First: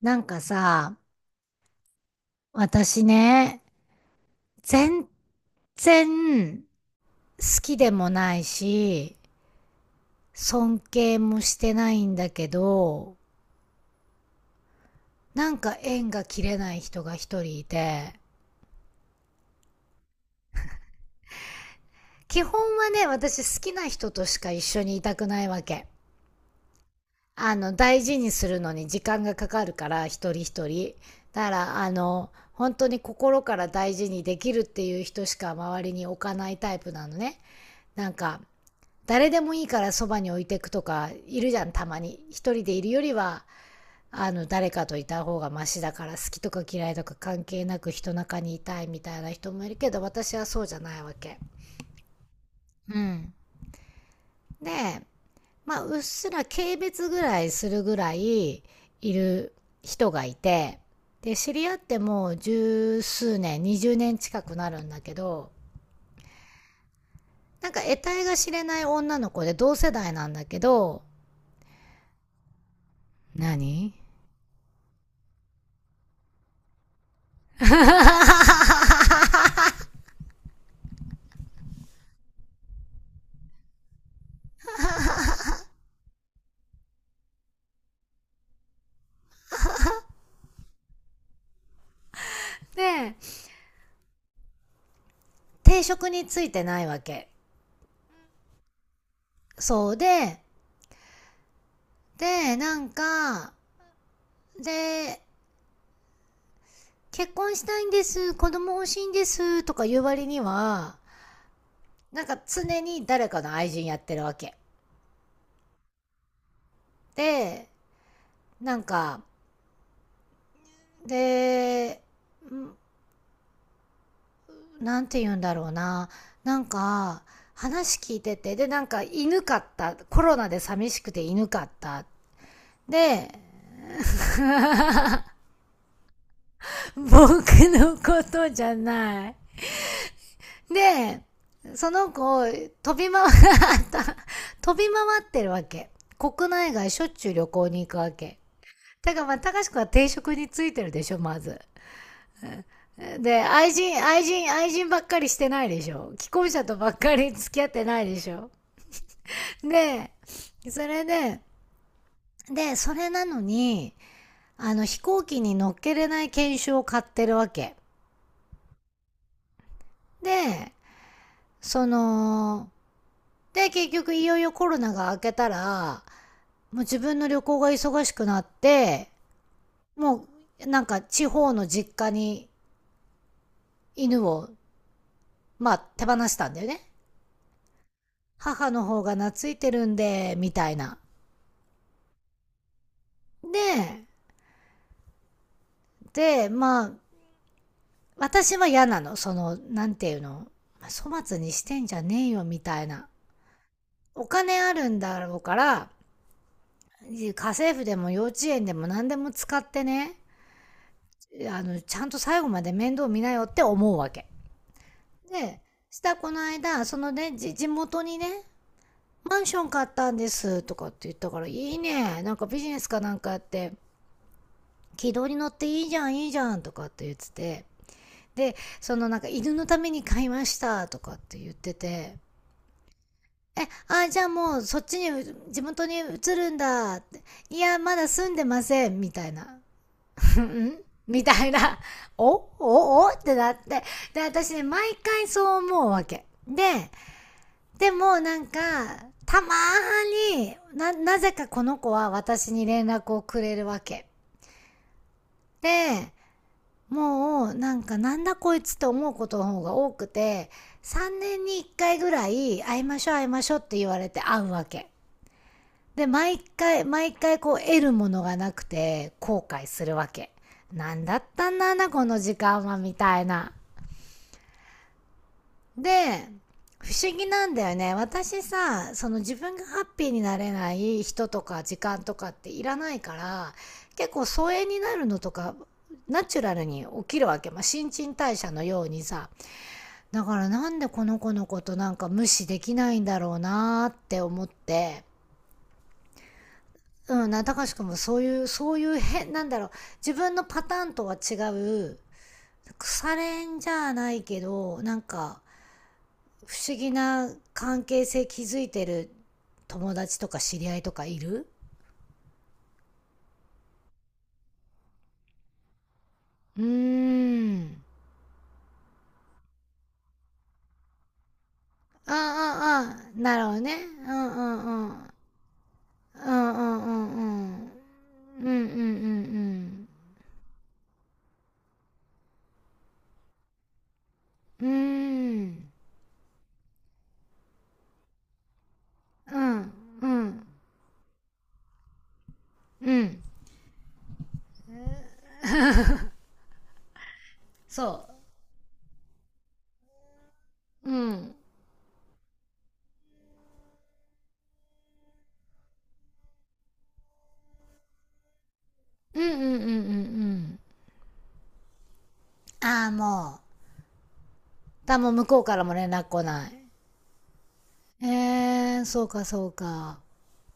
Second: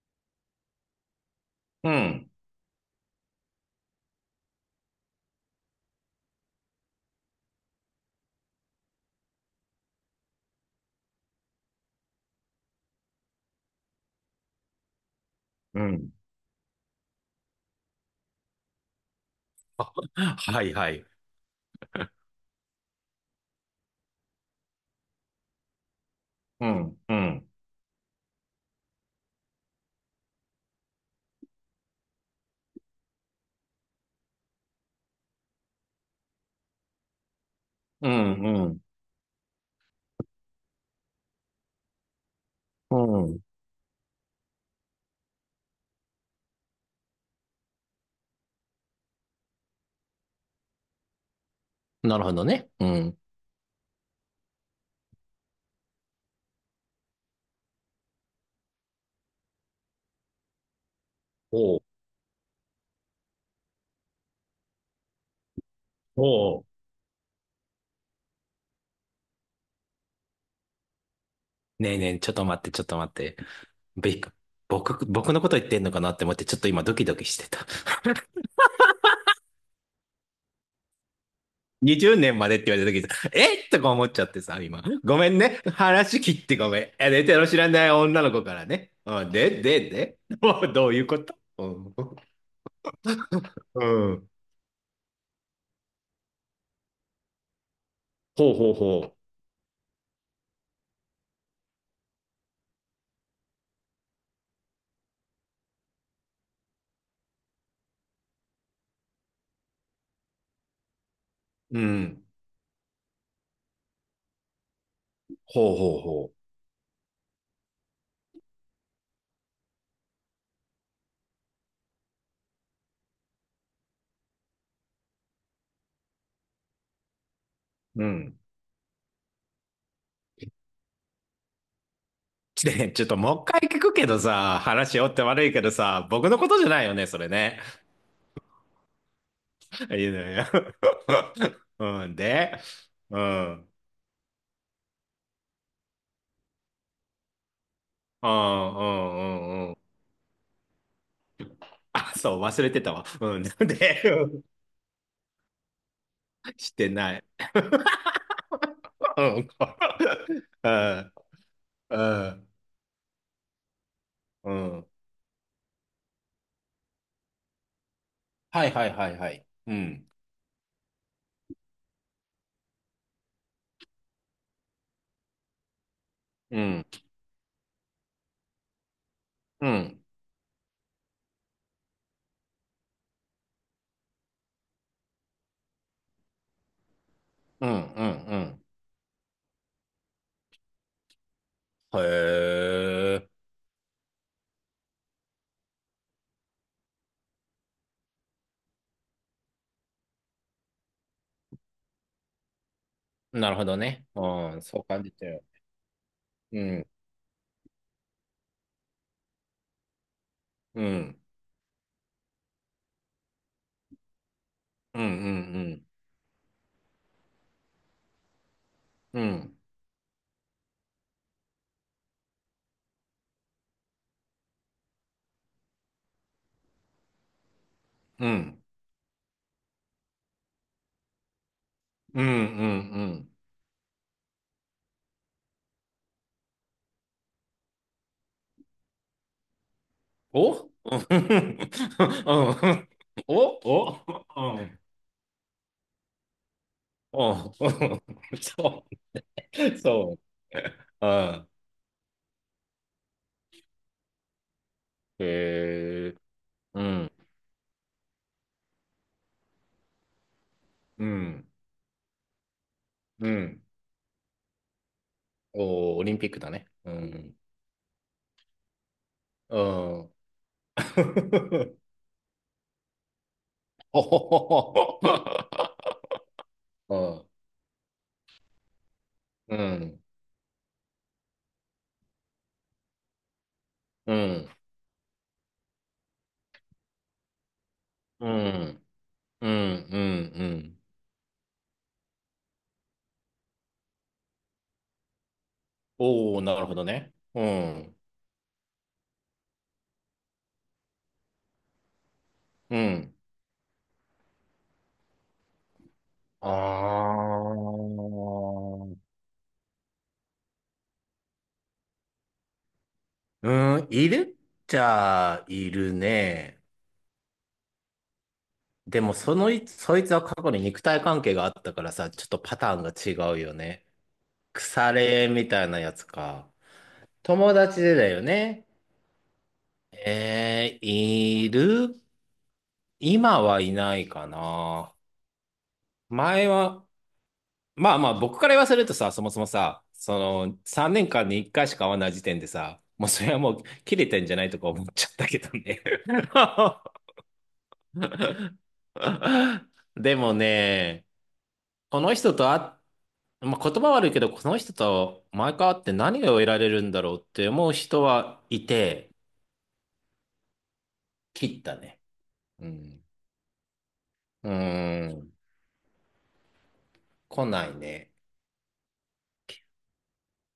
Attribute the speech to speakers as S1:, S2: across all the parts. S1: なんかさ、
S2: うん、
S1: 私ね、全然好きでもないし、尊敬もしてないんだけど、なんか
S2: う
S1: 縁
S2: ん、
S1: が切れない人が一人いて。
S2: はい。
S1: 基本はね、私好きな人としか一緒にいたくないわけ。
S2: うん、うん、
S1: 大事にするのに時間がかかるから、一人一人。だから、本当に心から大事にできるっていう人しか周りに置かないタイプなのね。な
S2: う
S1: んか、
S2: ん、う
S1: 誰でもいいからそばに置いていくとかいるじゃん。たまに一人でいる
S2: ん、
S1: より
S2: うん。
S1: は誰かといた方がマシだから、好きとか嫌いとか関係なく人中にいたいみたいな人もいるけど、私はそうじゃないわけ。
S2: なるほどね。う
S1: う
S2: ん。
S1: ん。で、まあ、うっすら軽蔑ぐらいするぐらいいる人がいて、で知り合
S2: お
S1: っ
S2: う、
S1: てもう十数年20年近くなるんだけど、
S2: おう。
S1: なんか得体が知れない女の子で同世代なんだけど。
S2: ねえねえ、ちょっと待って、ちょっと待って。
S1: 何？
S2: べ僕のこと言ってんのかなって思って、ちょっと今ドキドキしてた。20年までって言われた時さとか思っちゃってさ、今。ごめんね。話切ってごめん。え、寝てる知らない女の子からね。うん、で。もうどういうこと？うん。
S1: で、
S2: うん。
S1: 定職についてないわけ。
S2: ほうほうほ
S1: そうで、で、なんか、で、結婚したいんです、子供欲しいんです、とか言う割には、
S2: う。う
S1: な
S2: ん。
S1: んか常に誰かの愛人やってるわけ。
S2: ほうほうほ
S1: で、なんか、で、なんて言うんだろうな。なんか、話
S2: う。う
S1: 聞いて
S2: ん。
S1: て、で、なんか犬かった。コロナで寂しくて犬かった。
S2: ね、ちょっと
S1: で、
S2: もう一回聞くけどさ、話よって悪いけどさ、僕のことじゃないよね、そ
S1: 僕
S2: れね。
S1: のことじゃない。
S2: いやいや。
S1: で、そ
S2: う
S1: の
S2: ん、
S1: 子、
S2: で、
S1: 飛び
S2: う
S1: 回っ
S2: ん、うん、
S1: た、飛び回ってるわけ。国内外しょっちゅう旅行に行くわ
S2: うん、う
S1: け。だからまあ、高
S2: ん、
S1: 志
S2: う
S1: く
S2: ん。
S1: は定職についてるでしょ、まず。
S2: あ、そう、忘れてたわ。う
S1: で、
S2: ん、
S1: 愛人、
S2: で、
S1: 愛
S2: うん。
S1: 人、愛人ばっかりしてないでしょ。既婚者
S2: し
S1: とば
S2: て
S1: っか
S2: ない。
S1: り付き合ってないでしょ。
S2: うん、
S1: で、
S2: う
S1: それ
S2: ん、
S1: で、
S2: うん、
S1: で、それなのに、
S2: うん。
S1: 飛行機に乗っけれない研修を買ってるわけ。
S2: はいはいはいはい。うん、
S1: で、その、で、結局いよいよコロナが明けたら、
S2: う
S1: もう
S2: ん、
S1: 自分の旅行が忙しくなって、
S2: うん、
S1: もうなんか地方の実家に犬を、まあ手放したんだよね。
S2: うん、うん、
S1: 母の方が懐いてるんで、みたいな。
S2: うん。へえ、
S1: で、で、まあ、私は嫌なの。その、なんていうの。粗末にしてんじゃねえよ、みたいな。
S2: なるほどね。
S1: お
S2: う
S1: 金
S2: ん、
S1: あ
S2: そう
S1: るん
S2: 感じ
S1: だろう
S2: て。
S1: から、
S2: うん、
S1: 家政婦でも幼稚園でも何でも使ってね、
S2: うん、
S1: ちゃんと最後まで面倒見なよって思うわけ。
S2: うん、う
S1: で、
S2: ん、
S1: したこの間、そのね、地元にね、
S2: うん。う
S1: マンシ
S2: ん
S1: ョン買ったんですとかって言ったから、いいね、なんかビジネスかなんかやって、軌道に乗っていいじゃん、いいじゃんとかって言ってて、
S2: う
S1: で、
S2: ん。
S1: そのなんか犬のために買いましたとかって言ってて、
S2: うん、うん、うん。
S1: え、あ、じゃあもうそっちに、地元に移るんだって。いや、まだ住んでません、みたいな。
S2: おうん、
S1: ん
S2: う
S1: みたいな、おお
S2: ん、
S1: おってなっ
S2: お
S1: て。
S2: お
S1: で、私
S2: う
S1: ね、
S2: ん、
S1: 毎回そう思うわけ。で、
S2: おそ
S1: でもなんか、たま
S2: う、そ
S1: ーにな、
S2: う。
S1: なぜ
S2: あ
S1: か
S2: あ、
S1: この子は私に連絡をくれるわけ。
S2: へ
S1: で、
S2: え、うん、
S1: もうなんかなんだこいつって思うことの方が多くて、
S2: う
S1: 3年
S2: ん、
S1: に1回ぐらい会いましょう会い
S2: う
S1: ましょうっ
S2: ん。
S1: て言われて会うわけ。
S2: おー、オ
S1: で、
S2: リンピッ
S1: 毎
S2: クだね。
S1: 回、
S2: う
S1: 毎
S2: ん、
S1: 回こう得るものがなくて後
S2: う
S1: 悔するわ
S2: ん。
S1: け。なんだったんだ な、この時間はみたいな。
S2: おほほ
S1: で、不
S2: ほ。
S1: 思議なんだよね。私さ、その自
S2: う
S1: 分がハッ
S2: ん、
S1: ピーになれない人とか時間とかっていらないから、結
S2: うん、
S1: 構
S2: う
S1: 疎
S2: ん、
S1: 遠になるのとか、ナチュラルに起きるわけ。まあ、新陳
S2: う
S1: 代謝のよ
S2: ん、
S1: うにさ。
S2: うん、
S1: だか
S2: う
S1: らなん
S2: ん。
S1: でこの子のことなんか無視できないんだろうなーって思って。
S2: おお、なるほどね。
S1: うん、な、
S2: う
S1: たかしくんも
S2: ん、
S1: そういう、そういう変、なんだろう、自分のパターンとは違う、
S2: う
S1: 腐
S2: ん。
S1: れんじゃないけど、なんか、
S2: あー、
S1: 不思議な関係性築いてる友達とか知り合いとかいる？
S2: うん、いるっちゃいる
S1: う
S2: ね。
S1: ーん。
S2: でも、そのい、そいつは過去に肉体関係があったから
S1: あ
S2: さ、ちょっとパター
S1: ああ
S2: ン
S1: あ、
S2: が違
S1: な
S2: う
S1: るほ
S2: よ
S1: どね。
S2: ね。
S1: うんうん
S2: 腐
S1: うん。
S2: れみたいなやつ
S1: うんう
S2: か。
S1: んうんう
S2: 友
S1: ん。うん
S2: 達でだよ
S1: うんうん
S2: ね。
S1: うん。
S2: えー、いる、今はいないか
S1: うー
S2: な。
S1: ん。
S2: 前は、まあまあ、僕から言わせるとさ、そも
S1: う
S2: そも
S1: ん
S2: さ、
S1: う
S2: そ
S1: ん
S2: の、3年間に1回しか会わない時点でさ、
S1: う
S2: もう
S1: ん。
S2: それはもう切れてんじゃない？とか思っちゃったけどね。
S1: そ
S2: でも
S1: う。う
S2: ね、
S1: ん。
S2: この人と会っ、まあ、言葉悪いけど、この人と毎回会って何が得られるんだろうって思う人はいて、
S1: うんうんうんうんうん。
S2: 切ったね。う
S1: ああ、
S2: ん。
S1: もう。
S2: う
S1: だ
S2: ー
S1: もう向
S2: ん。
S1: こうからも連絡来ない。
S2: 来ないね。
S1: えー、そうかそうか。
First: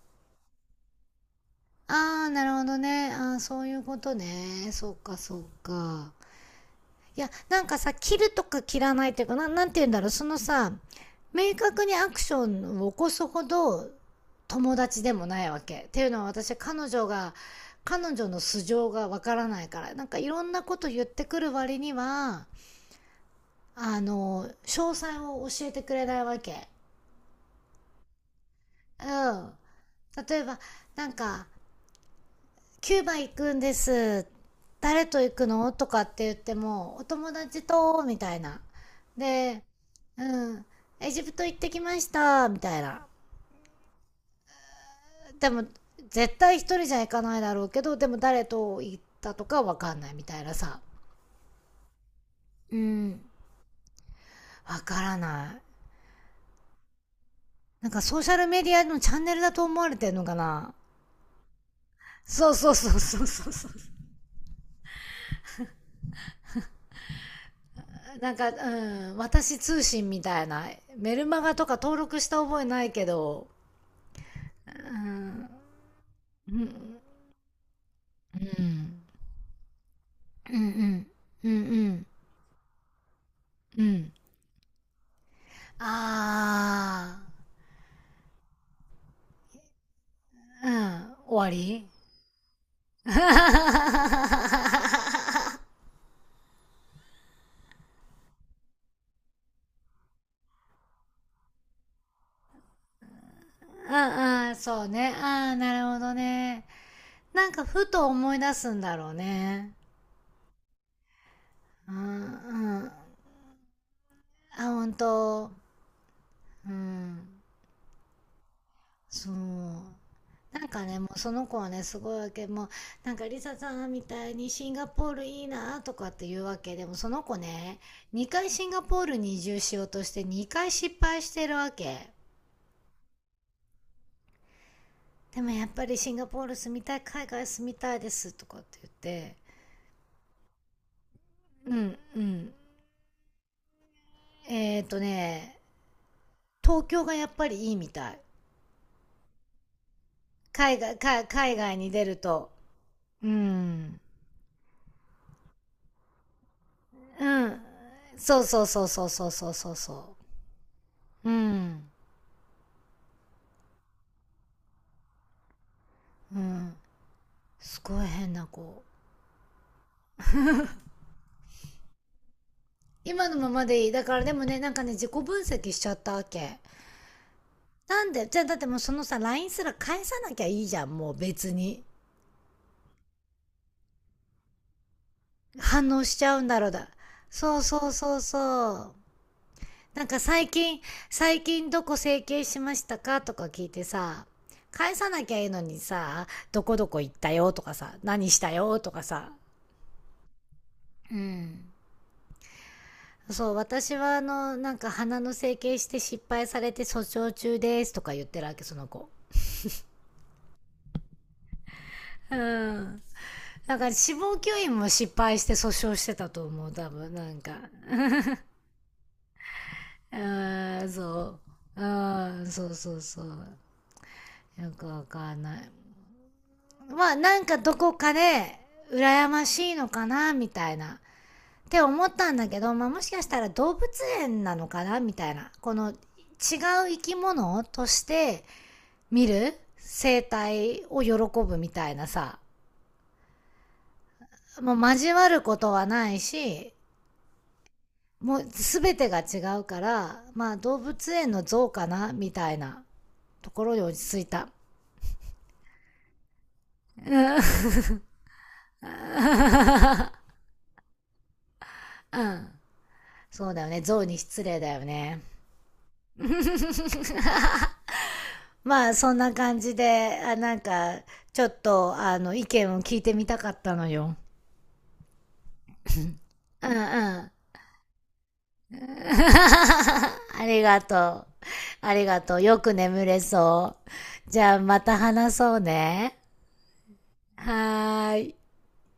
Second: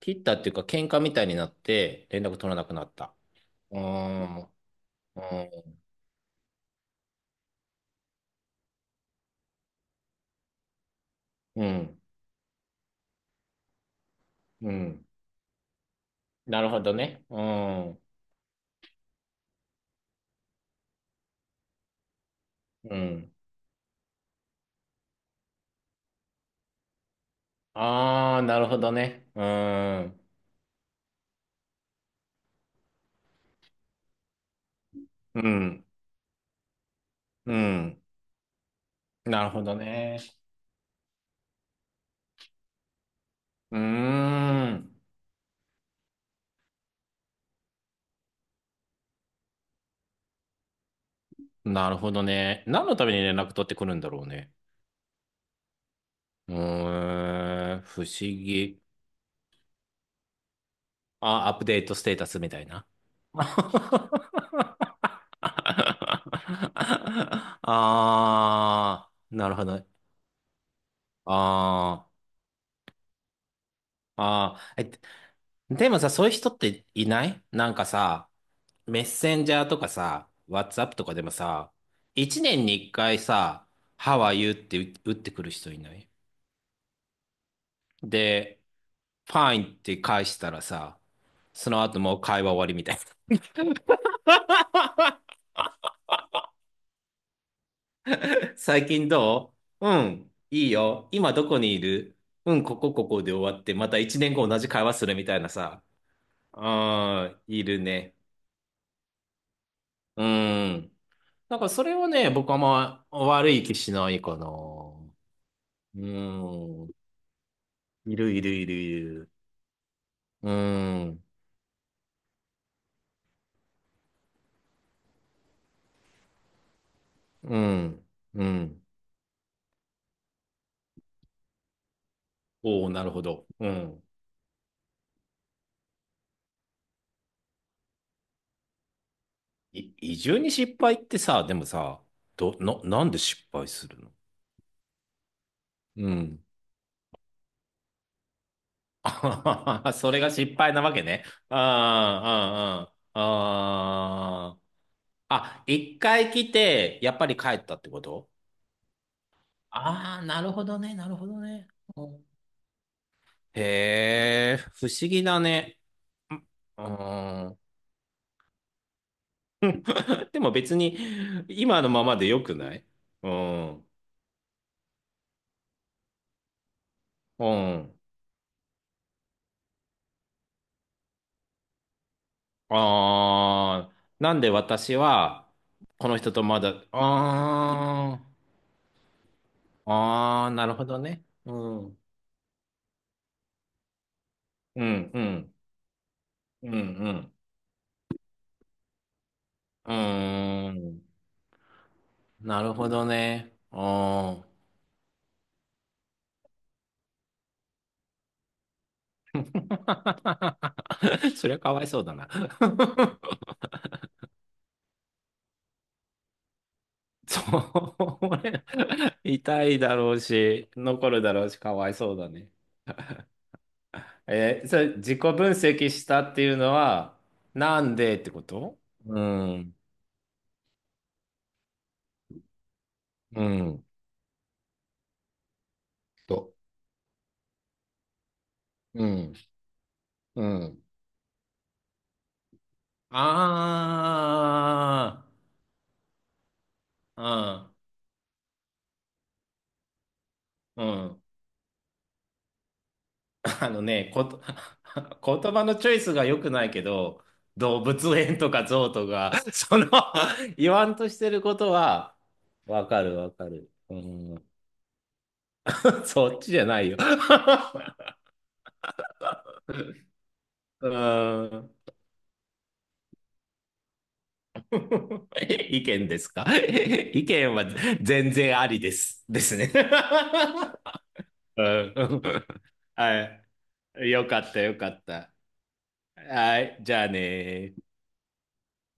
S2: 切ったっていうか、喧嘩みたいになって連
S1: ああ、
S2: 絡
S1: な
S2: 取
S1: る
S2: ら
S1: ほ
S2: なく
S1: ど
S2: なっ
S1: ね。
S2: た。
S1: ああ、そうい
S2: うー
S1: うこと
S2: ん。
S1: ね。そうか、
S2: う
S1: そう
S2: ん。
S1: か。いや、なんかさ、切るとか切らないっていうか、な、なんて言うんだろう。そのさ、明
S2: う
S1: 確に
S2: ん。
S1: アクションを起こすほど
S2: う
S1: 友達
S2: ん。
S1: でもないわけ。っていうのは私、
S2: なるほ
S1: 彼
S2: ど
S1: 女
S2: ね。
S1: が、
S2: うん。
S1: 彼女の素性がわからないから、なんかいろんなこと言ってくる割には、
S2: うん。
S1: 詳細を教えてくれないわけ。
S2: ああ、なるほど
S1: う
S2: ね。う
S1: ん。
S2: ん。
S1: 例えば、なんか、キューバ行くんです。誰と行
S2: う
S1: くの
S2: ん。
S1: とかって言っても、お友
S2: う
S1: 達
S2: ん。
S1: と、みたいな。
S2: なる
S1: で、
S2: ほどね。
S1: うん、エジプト行ってきました、みたいな。
S2: うーん。
S1: でも、絶対一人じゃ行かないだろうけど、でも誰と行ったとかわかんないみたいなさ。
S2: なるほどね。
S1: う
S2: 何のために
S1: ん、
S2: 連絡取ってくるんだろうね。
S1: わからない。
S2: うーん。
S1: なんか
S2: 不思
S1: ソーシャルメディ
S2: 議。
S1: アのチャンネルだと思われてんのかな？
S2: あ、アップデートステータスみ
S1: そう
S2: たい
S1: そう
S2: な。
S1: そうそうそう そう。なんか、う
S2: ああ、
S1: ん、
S2: なる
S1: 私
S2: ほど
S1: 通
S2: ね。
S1: 信みたいな。メルマガとか登
S2: あ
S1: 録した覚えないけど、
S2: あ、
S1: う
S2: あ、え、
S1: ん。
S2: でもさ、そういう人
S1: う
S2: って
S1: ん、
S2: いない？なんかさ、
S1: うん、
S2: メッセンジャーとかさ、
S1: う
S2: WhatsApp と
S1: ん、
S2: かでも
S1: うん、う
S2: さ、
S1: ん、
S2: 一年に一回さ、
S1: うん。
S2: How are you って打ってくる人いない？
S1: あ
S2: で、Fine って返したらさ、
S1: あ、うん、終わ
S2: その
S1: り。
S2: 後もう会話終わりみたい な。最近どう？うん、いいよ。今どこにいる？うん、ここで終わって、ま
S1: う
S2: た一年
S1: ん
S2: 後
S1: うん、
S2: 同じ
S1: そ
S2: 会
S1: う
S2: 話す
S1: ね。
S2: るみたいな
S1: ああ、な
S2: さ。
S1: るほどね。
S2: ああ、
S1: なん
S2: い
S1: か
S2: る
S1: ふと
S2: ね。
S1: 思い出すんだろうね。
S2: うん。なんかそ
S1: うん
S2: れはね、僕は
S1: うん。あ、
S2: まあ悪い気しないかな。
S1: ほん
S2: う
S1: と。う
S2: ーん。
S1: ん。
S2: いるいるいるい
S1: そ
S2: る。
S1: う。
S2: う
S1: なんかね
S2: ー
S1: もう
S2: ん。
S1: その子はねすごいわけ。もうなんかリサさんみたいにシンガポールいいなとかって言うわけ。でもその子
S2: う
S1: ね、
S2: ん。
S1: 2
S2: う
S1: 回シンガ
S2: ん。
S1: ポールに移住しようとして2回失敗してるわけ。
S2: おお、なるほど。うん。
S1: でもやっぱりシンガポール住みたい、海外住みたいですとかって言って。
S2: 移住に失敗ってさ、でも
S1: うん
S2: さ、
S1: うん。
S2: なんで失敗するの？
S1: えっ、ー、とね、
S2: うん。
S1: 東京がやっぱりいいみたい。
S2: あはははそれが失敗なわけね。
S1: 海
S2: あ
S1: 外に出ると。
S2: あ、あ
S1: うん
S2: あ、ああ。あ、一回来て、やっ
S1: う
S2: ぱり帰
S1: ん。
S2: ったってこと？
S1: そうそうそうそうそうそうそうそ
S2: ああー、なるほどね、なるほ
S1: う。う
S2: どね。
S1: ん
S2: へえ、不思議だね。
S1: うん。
S2: うん。
S1: すごい変な子。
S2: でも別に、今のままでよくない？
S1: 今
S2: う
S1: のままで
S2: ん。
S1: いい。だからでもね、なんかね自己分析しちゃったわけ。
S2: うん。
S1: なんでじゃあ、だってもうそのさ LINE すら返さなきゃいいじゃん、もう別に
S2: ああ、なんで私は、
S1: 反応
S2: こ
S1: し
S2: の
S1: ち
S2: 人
S1: ゃう
S2: と
S1: んだ
S2: ま
S1: ろう。
S2: だ、
S1: だそうそうそう
S2: あ
S1: そう
S2: あ、
S1: なんか
S2: あ
S1: 最
S2: あ、なる
S1: 近、
S2: ほどね。
S1: 最
S2: う
S1: 近どこ
S2: ん。
S1: 整形しましたかとか聞いてさ、
S2: う
S1: 返さ
S2: ん、う
S1: なきゃいい
S2: ん、
S1: のにさ、ど
S2: うん、
S1: こ
S2: う
S1: どこ行った
S2: ん。
S1: よとかさ、何したよとかさ。
S2: うーん。
S1: うん。
S2: なるほど
S1: そう、
S2: ね。う
S1: 私はあ
S2: ん。
S1: のなんか鼻の整形して失敗されて訴訟中ですとか言ってるわけ、その子。
S2: そりゃかわいそうだな。
S1: うん。 なんか死亡吸引も失敗して訴訟してたと思う多分なん
S2: そ
S1: か。
S2: う、痛いだろ
S1: う
S2: うし、
S1: ん
S2: 残るだ
S1: そ
S2: ろうし、か
S1: うう
S2: わいそうだね。
S1: そうそうそう。
S2: えー、
S1: よ
S2: そ
S1: く
S2: れ
S1: わ
S2: 自己分
S1: かんない。
S2: 析したっていうの
S1: まあ
S2: は、
S1: なんかど
S2: な
S1: こ
S2: ん
S1: か
S2: でってこ
S1: で
S2: と？う
S1: 羨ましい
S2: ん、
S1: のかなみたいなって思ったんだけど、まあ、もしかした
S2: う
S1: ら動物
S2: ん、
S1: 園なのかなみたいな。この違う
S2: と、
S1: 生き物として
S2: う
S1: 見
S2: ん、
S1: る生
S2: うん。
S1: 態を喜ぶみたいなさ、もう交
S2: あ
S1: わることはないし、
S2: あ、
S1: もう全てが違うから、まあ動
S2: うん、う
S1: 物
S2: ん。
S1: 園の像かなみたいなとこ
S2: あ
S1: ろに
S2: の
S1: 落
S2: ね、
S1: ち着いた。
S2: 言葉のチョイスが良くないけど、動物園とかゾウとか、その 言わんとしてることは、
S1: うん。
S2: わかるわか
S1: そうだよ
S2: る。
S1: ね。
S2: う
S1: 像に失
S2: ん。
S1: 礼だよね。
S2: そっちじゃないよ。
S1: まあそんな感じで、あなん
S2: う
S1: かちょ
S2: ー
S1: っ
S2: ん。
S1: とあの意見を聞いてみたかったのよ。
S2: 意見ですか？
S1: うんうん。
S2: 意
S1: あ
S2: 見は全然ありです。ですね。
S1: りがとう。
S2: う
S1: あ
S2: ん。
S1: りがとう。よ く眠れ
S2: は
S1: そう。
S2: い。よか
S1: じ
S2: っ
S1: ゃあ
S2: た、よ
S1: ま
S2: か
S1: た
S2: った。
S1: 話そうね。
S2: はい。じゃあね。
S1: はーい。